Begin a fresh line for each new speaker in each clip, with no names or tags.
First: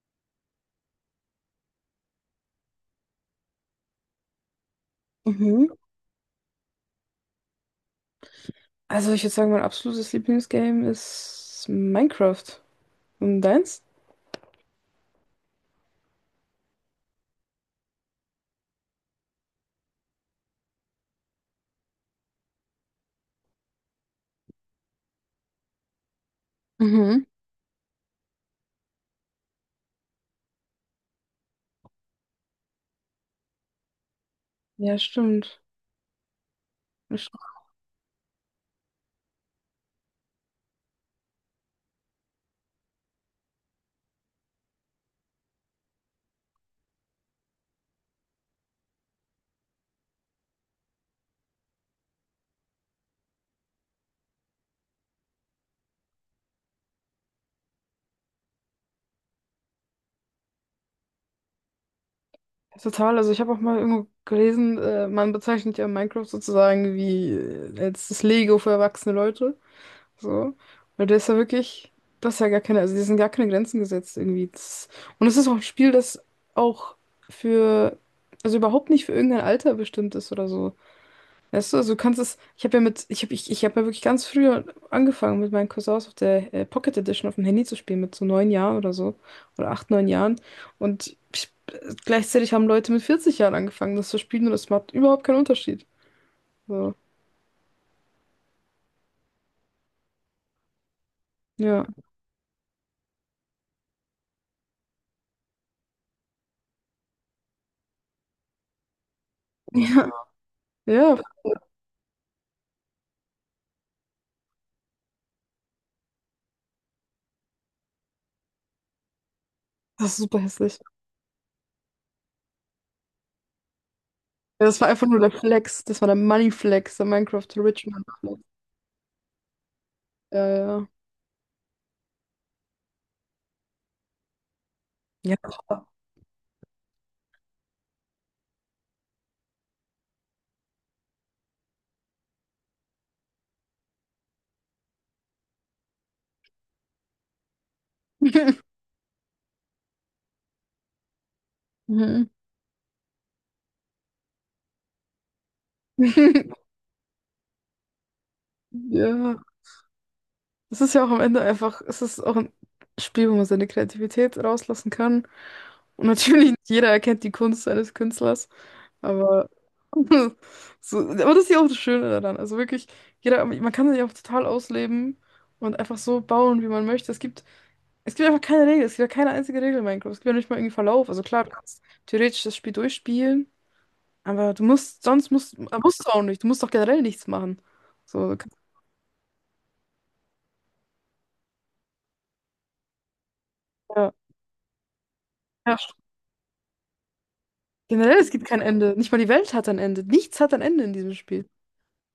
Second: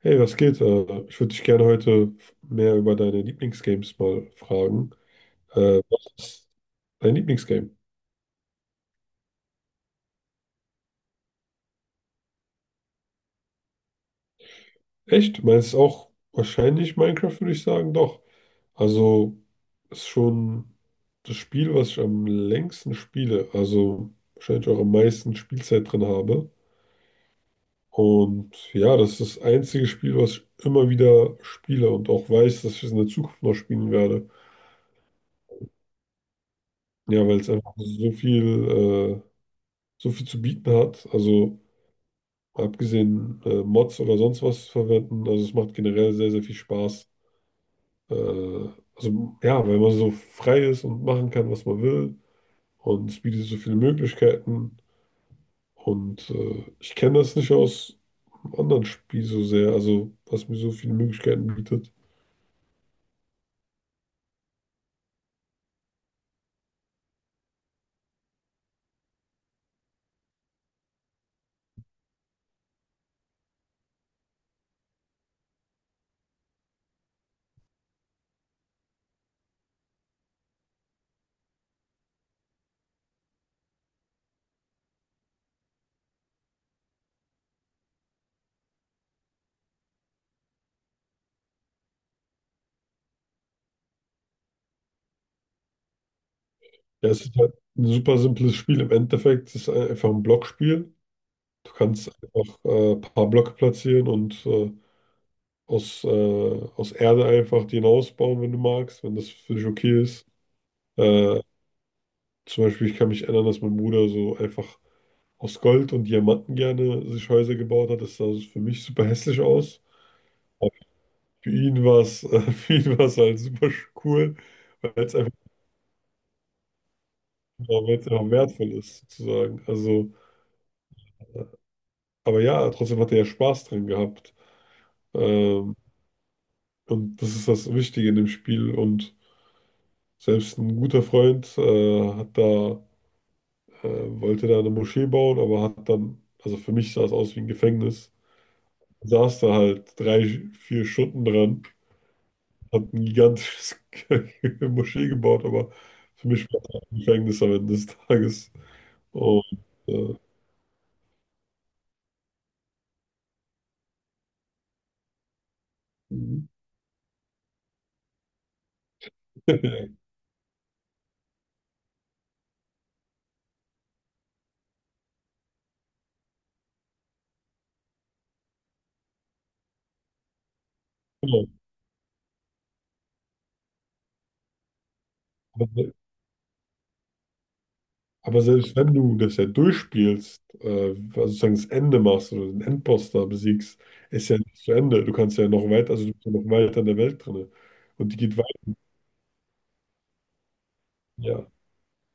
Hey, was geht? Ich würde dich gerne heute mehr über deine Lieblingsgames mal fragen.
Mhm.
Was ist dein Lieblingsgame?
Also ich würde sagen, mein absolutes Lieblingsgame ist Minecraft. Und deins?
Echt? Meinst du auch wahrscheinlich Minecraft, würde ich sagen? Doch. Also ist schon das Spiel, was ich am längsten spiele. Also wahrscheinlich auch am meisten Spielzeit drin habe.
Mhm.
Und ja, das ist das einzige Spiel, was ich immer wieder spiele und auch weiß, dass ich es in der Zukunft noch spielen werde.
Ja, stimmt. Das
Ja, weil
stimmt
es einfach äh, so viel zu bieten hat. Also abgesehen Mods oder sonst was verwenden. Also es macht generell sehr, sehr viel Spaß. Also ja, weil man so frei ist und machen kann, was man will. Und es bietet so viele Möglichkeiten. Und ich kenne das nicht aus einem anderen Spiel so sehr, also was mir so viele Möglichkeiten bietet.
total. Also ich habe auch mal irgendwo gelesen, man bezeichnet ja Minecraft sozusagen wie als das Lego für erwachsene Leute. So. Weil der ist ja wirklich, das ist ja gar keine, also die sind gar keine Grenzen gesetzt irgendwie. Das, und es ist auch ein Spiel, das auch für, also überhaupt nicht für irgendein Alter bestimmt ist oder so. Weißt du, also du kannst es, ich hab ja wirklich ganz früh angefangen mit meinen Cousins auf der Pocket Edition auf dem Handy zu spielen, mit so 9 Jahren oder so. Oder 8, 9 Jahren. Und ich, gleichzeitig haben Leute mit 40 Jahren angefangen, das zu spielen und es macht überhaupt keinen Unterschied. So,
Ja, es ist halt ein super simples Spiel im Endeffekt. Es ist einfach ein Blockspiel. Du
ja.
kannst einfach ein paar Blöcke platzieren und aus, äh, aus Erde einfach den ausbauen, wenn du magst, wenn das für dich okay ist.
Ja, ja,
Äh, Zum Beispiel, ich kann mich erinnern, dass mein Bruder so einfach aus Gold und Diamanten gerne sich Häuser gebaut hat. Das sah so für mich super hässlich aus.
das ist super
Aber
hässlich.
für ihn war es, für ihn war es halt super cool,
Ja, das war
weil
einfach
es
nur der Flex. Das war der Money Flex, der Minecraft Rich Man
einfach
Flex.
wertvoll ist, sozusagen. Also,
Ja,
aber ja, trotzdem hat er ja Spaß dran gehabt.
ja.
Ähm,
Ja.
und das ist das Wichtige in dem Spiel. Und selbst ein guter Freund äh, wollte da eine Moschee bauen, aber hat dann, also für mich sah es aus wie ein Gefängnis. Saß da halt 3, 4 Stunden dran,
Mhm.
hat ein gigantisches Moschee gebaut, aber für mich war das ein Gefängnis am Ende des Tages.
Ja.
Und, äh,
Es ist ja auch am Ende einfach, es ist auch ein Spiel, wo man seine Kreativität rauslassen kann. Und natürlich nicht jeder erkennt die Kunst eines Künstlers, aber, so, aber das ist ja auch das Schöne daran. Also wirklich, jeder, man kann sich auch total ausleben und einfach so bauen, wie man möchte. Es gibt einfach keine Regel, es gibt ja keine einzige Regel in Minecraft. Es gibt ja nicht mal irgendwie Verlauf. Also klar, du
genau.
kannst theoretisch das Spiel durchspielen, aber du musst, sonst musst,
aber, se-
musst du auch nicht. Du musst doch generell nichts machen. So, du
aber
kannst
selbst wenn du das ja durchspielst, also sozusagen das Ende machst oder den Endboss da besiegst,
ja.
ist ja nicht zu Ende. Du kannst ja noch
Ja.
weiter, also du bist ja noch weiter in der Welt drin. Und
Generell,
die
es
geht
gibt kein
weiter.
Ende. Nicht mal die Welt hat ein Ende. Nichts hat ein Ende in diesem Spiel.
Ja,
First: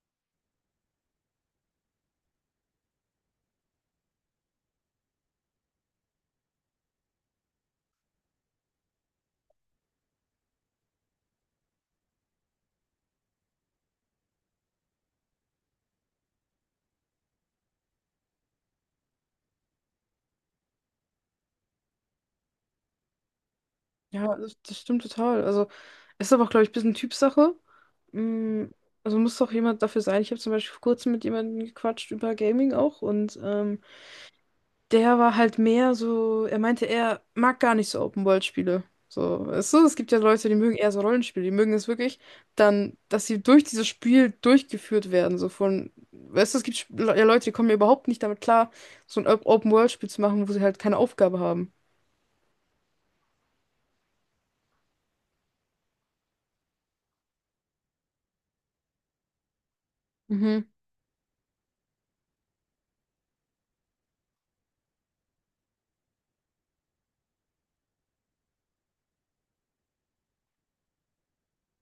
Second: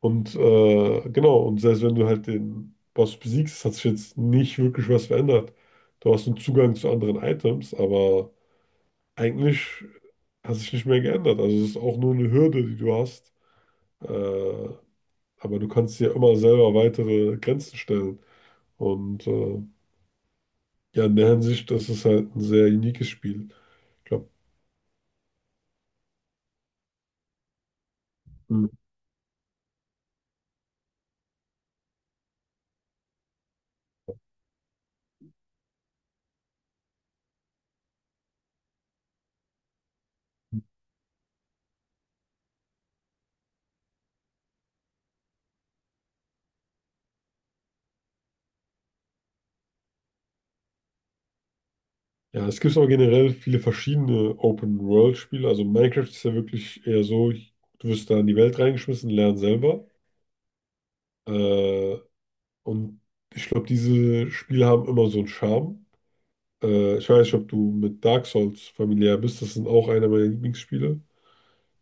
und genau, und selbst wenn du halt den Boss besiegst, hat sich jetzt nicht wirklich was verändert. Du hast einen Zugang zu anderen Items, aber eigentlich hat sich nicht mehr geändert. Also es ist auch nur eine Hürde, die du hast. Äh, aber du kannst dir immer selber weitere Grenzen stellen. Und ja, in der Hinsicht, das ist halt ein sehr uniques Spiel. Ich glaube,
Ja, das stimmt total. Also, es ist aber auch, glaube ich, ein bisschen Typsache. Mm, Also muss doch jemand dafür sein. Ich habe zum Beispiel vor kurzem mit jemandem gequatscht über Gaming auch und der war halt mehr so, er meinte, er mag gar nicht so Open-World-Spiele. So, weißt du, es gibt ja Leute, die mögen eher so Rollenspiele, die mögen es wirklich dann, dass sie durch dieses Spiel durchgeführt werden, so von, weißt du, es gibt ja Leute, die kommen ja überhaupt nicht damit klar, so ein Open-World-Spiel zu machen, wo sie halt keine Aufgabe haben.
ja, es gibt aber generell viele verschiedene Open-World-Spiele. Also Minecraft ist ja wirklich eher so, du wirst da in die Welt reingeschmissen, lern selber.
Mhm.
Äh, und ich glaube, diese Spiele haben immer so einen Charme. Ich weiß nicht, ob du mit Dark Souls familiär bist. Das sind auch einer meiner Lieblingsspiele.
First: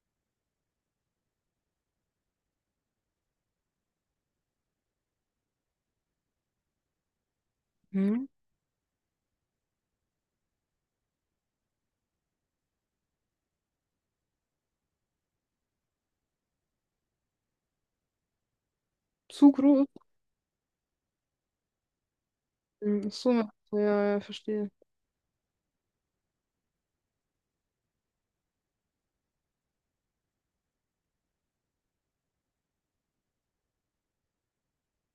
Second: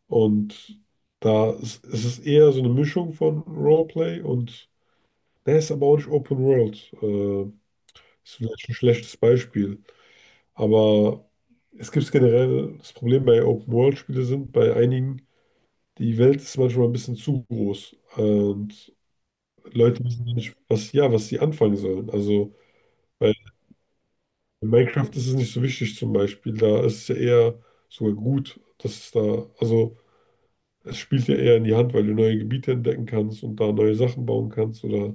Und da ist, es ist eher so eine Mischung von Roleplay und der ist aber auch nicht Open World.
Mhm.
Ist vielleicht ein schlechtes Beispiel. Aber es gibt generell das Problem bei Open World Spiele sind, bei einigen, die Welt ist manchmal ein bisschen zu groß. Und
Zu groß.
Leute wissen nicht, was, ja, was sie anfangen sollen. Also,
Mhm. Ach so,
weil
ja, ja, ja, verstehe.
in Minecraft ist es nicht so wichtig zum Beispiel. Da ist es ja eher sogar gut, dass es da, also es spielt ja eher in die Hand, weil du neue Gebiete entdecken kannst und da neue Sachen bauen kannst oder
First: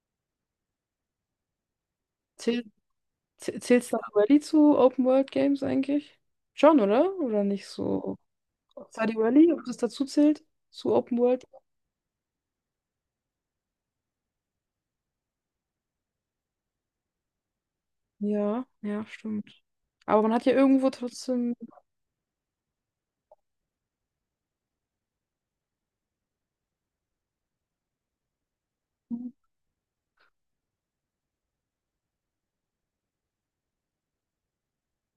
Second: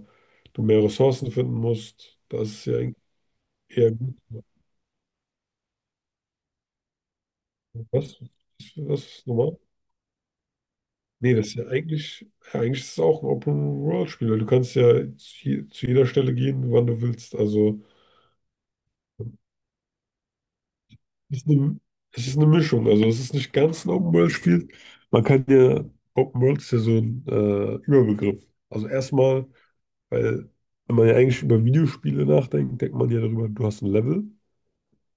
du mehr Ressourcen finden musst. Da ist
Zähl,
es ja eigentlich
zählt
eher
Stardew
gut.
Valley zu Open-World-Games eigentlich? Schon, oder? Oder nicht
Was?
so?
Was
Stardew
ist
Valley,
normal?
ob das dazu zählt? Zu
Nee,
Open-World?
das ist ja, eigentlich ist es auch ein Open-World-Spiel, weil du kannst ja zu jeder Stelle gehen, wann du willst. Also
Ja, ja, stimmt. Aber man hat ja irgendwo
es ist
trotzdem.
es ist eine Mischung, also es ist nicht ganz ein Open-World-Spiel. Man kann ja, Open-World ist ja so ein Überbegriff. Also erstmal, weil wenn man ja eigentlich über Videospiele nachdenkt, denkt man ja darüber, du hast ein Level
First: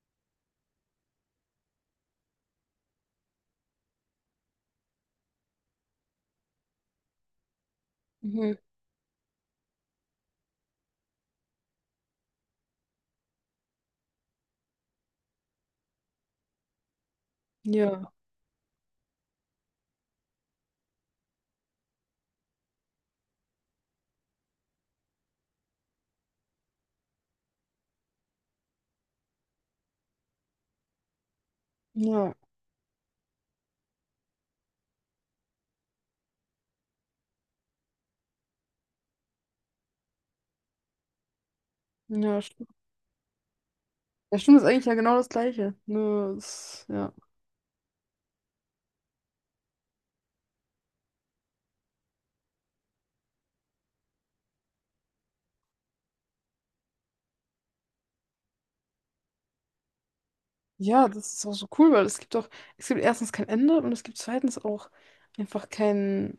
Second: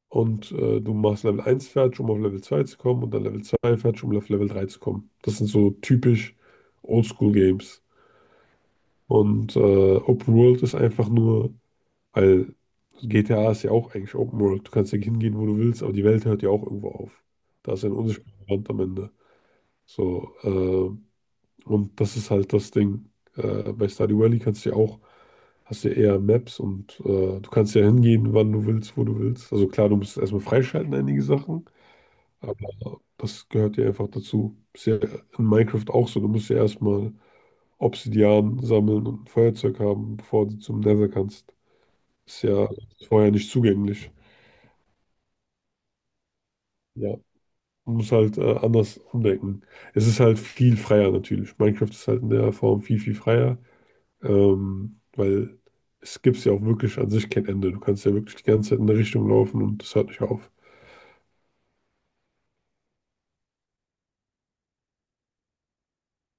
und du machst Level 1 fertig, um auf Level 2 zu kommen und dann Level 2 fertig, um auf Level 3 zu kommen. Das sind so typisch Oldschool-Games.
Mhm.
Und Open-World ist einfach nur weil GTA ist ja auch eigentlich Open World. Du kannst ja hingehen, wo du willst, aber die Welt hört ja auch irgendwo auf. Da ist ja ein
Ja,
unsichtbarer Rand am Ende. So, und das ist halt das Ding. Bei Stardew Valley kannst du ja auch, hast du ja eher Maps und du kannst ja hingehen, wann du willst, wo du willst. Also klar, du musst erstmal freischalten, einige Sachen,
ja,
aber das gehört ja einfach dazu. Ist ja in Minecraft auch so. Du musst ja erstmal Obsidian sammeln und ein Feuerzeug haben, bevor du zum Nether kannst.
ja,
Ist ja
stimmt.
vorher nicht zugänglich.
Ja, stimmt, ist eigentlich ja genau das Gleiche. Nur, es- ja.
Ja, man muss halt anders umdenken. Es ist halt viel freier natürlich. Minecraft ist halt in der Form viel, viel freier, weil es gibt ja auch wirklich an sich kein Ende. Du kannst ja wirklich die ganze Zeit in eine Richtung laufen und das hört nicht auf.
Ja, das ist auch so cool, weil es gibt doch, es gibt erstens kein Ende und es gibt zweitens auch einfach kein,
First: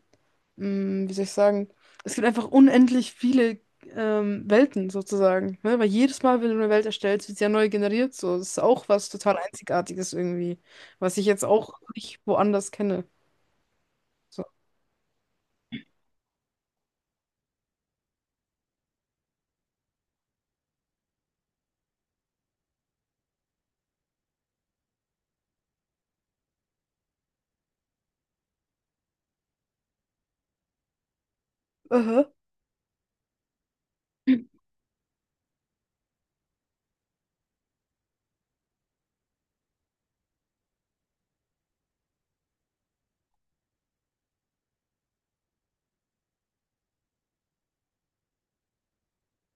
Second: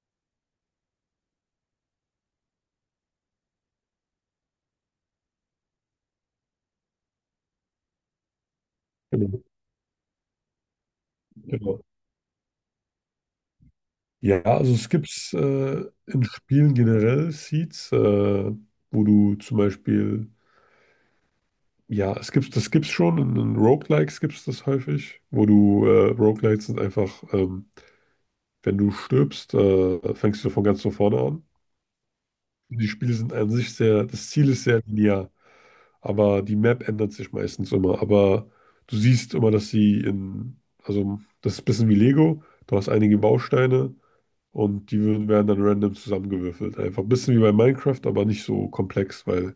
wie soll ich sagen, es gibt einfach unendlich viele Welten sozusagen. Ne? Weil jedes Mal, wenn du eine Welt erstellst, wird sie ja neu generiert. So, das ist auch was total
Genau.
Einzigartiges irgendwie, was ich jetzt auch
Genau.
nicht woanders kenne.
Ja,
So.
also es gibt in Spielen generell Seeds, wo du zum Beispiel, ja, es gibt, das gibt's schon, in Roguelikes gibt es das häufig, Roguelikes sind einfach, wenn du stirbst, fängst du von ganz von vorne an.
Aha.
Die Spiele sind an sich sehr, das Ziel ist sehr linear, aber die Map ändert sich meistens immer. Aber du siehst immer, dass sie in, also das ist ein bisschen wie Lego, du hast einige Bausteine und die werden dann random zusammengewürfelt. Einfach ein bisschen wie bei Minecraft, aber nicht so komplex, weil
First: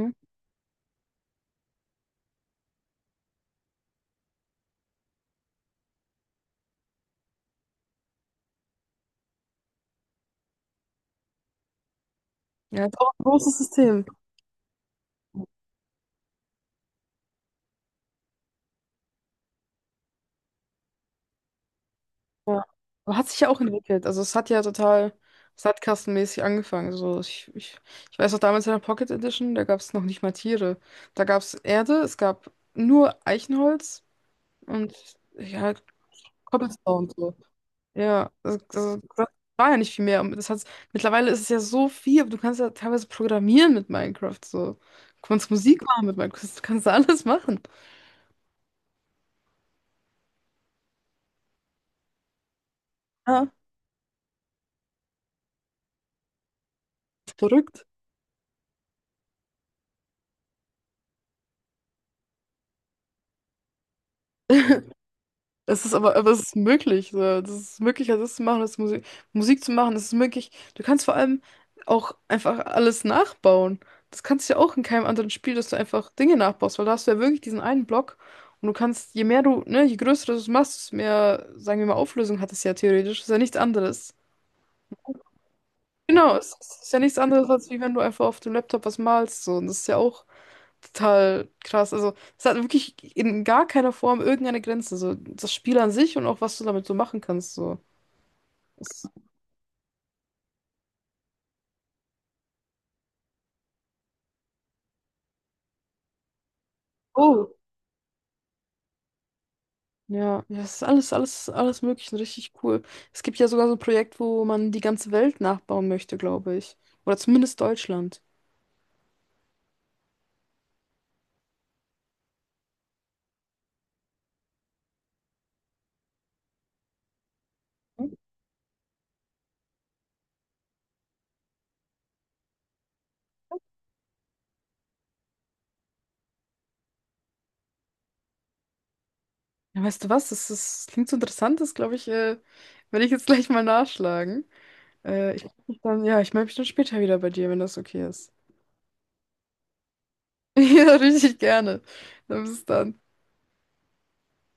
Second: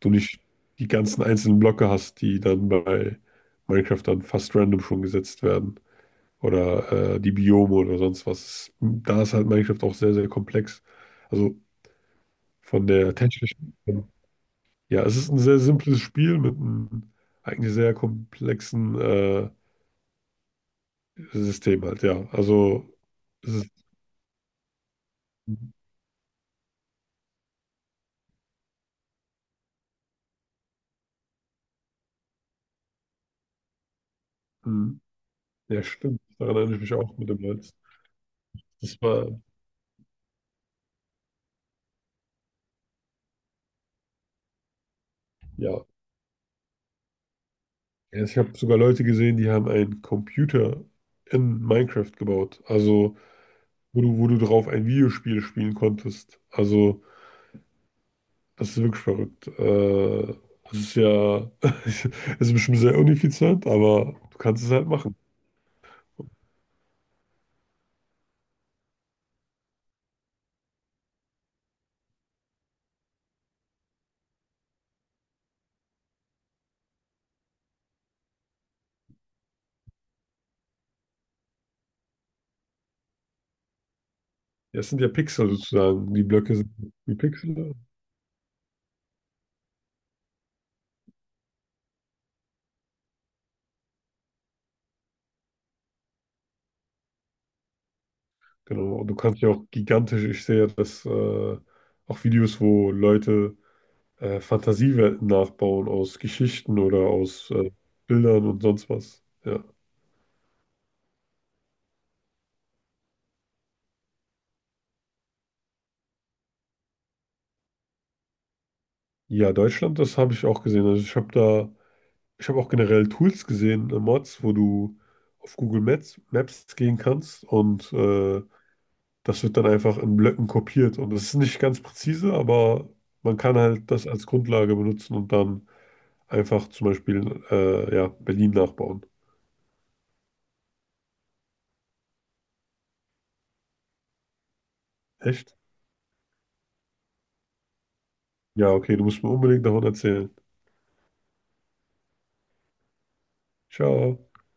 du nicht die ganzen einzelnen Blöcke hast, die dann bei Minecraft dann fast random schon gesetzt werden. Oder die Biome oder sonst was. Da ist halt Minecraft auch sehr, sehr komplex. Also
Ja,
von
ist auch
der
ein großes
technischen.
System.
Ja, es ist ein sehr simples Spiel mit einem eigentlich sehr komplexen System halt, ja.
Ja.
Also
Aber hat sich ja
es
auch
ist,
entwickelt. Also es hat ja total sandkastenmäßig angefangen. So, ich weiß noch damals in der Pocket Edition, da gab es noch nicht mal Tiere. Da gab es Erde, es gab nur Eichenholz und
ein-
ja,
ja stimmt, daran erinnere ich mich
Cobblestone und
auch mit
so.
dem Holz.
Ja,
Das
das
war,
war ja nicht viel mehr. Und mittlerweile ist es ja so viel, aber du kannst ja teilweise programmieren mit Minecraft. So. Du kannst
ja,
Musik machen mit Minecraft, du kannst alles machen.
ja, ich habe sogar Leute gesehen, die haben einen Computer in Minecraft gebaut, also
Ja,
wo du drauf ein Videospiel spielen konntest. Also
verrückt.
das ist wirklich verrückt. Das ist ja, es ist bestimmt sehr ineffizient, aber du kannst es halt machen.
Es ist aber es ist möglich. So. Das ist möglich, also das zu machen, das Musik zu machen, das ist möglich. Du kannst vor allem auch einfach alles nachbauen. Das kannst du ja auch in keinem anderen Spiel, dass du einfach Dinge nachbaust, weil da hast du ja wirklich diesen einen Block und du kannst, je mehr du, ne, je größer du es machst, desto mehr, sagen wir mal, Auflösung hat es ja theoretisch. Ist ja nichts anderes.
Ja, es sind ja Pixel sozusagen. Die
Genau, es
Blöcke sind
ist ja
wie
nichts anderes,
Pixel,
als
ne?
wie wenn du einfach auf dem Laptop was malst. So. Und das ist ja auch total krass. Also, es hat wirklich in gar keiner Form irgendeine Grenze. So, das Spiel an sich und auch was du damit so machen kannst. So.
Genau. Und
Es,
du kannst ja auch gigantisch, ich sehe ja das, auch Videos, wo Leute Fantasiewelten nachbauen aus Geschichten oder
oh.
aus Bildern und sonst was. Ja.
Ja, ja, es ist alles, alles, alles möglich richtig cool. Es gibt ja sogar so ein Projekt, wo man die ganze Welt nachbauen möchte, glaube ich. Oder zumindest Deutschland.
Ja, Deutschland, das habe ich auch gesehen. Also ich habe auch generell Tools gesehen, Mods, wo du auf Google Maps gehen kannst und das wird dann einfach in Blöcken kopiert. Und das ist nicht ganz präzise, aber man kann halt das als Grundlage benutzen und dann einfach zum Beispiel, ja, Berlin nachbauen.
Ja, weißt du was? Das, ist, das klingt so interessant, das glaube ich, werde ich jetzt gleich mal nachschlagen. Ich
Echt?
meld mich dann, ja, ich melde mich dann später wieder bei dir, wenn das okay ist.
Ja, okay, du musst mir unbedingt davon erzählen.
Ja, richtig gerne. Dann bis dann.
Ciao.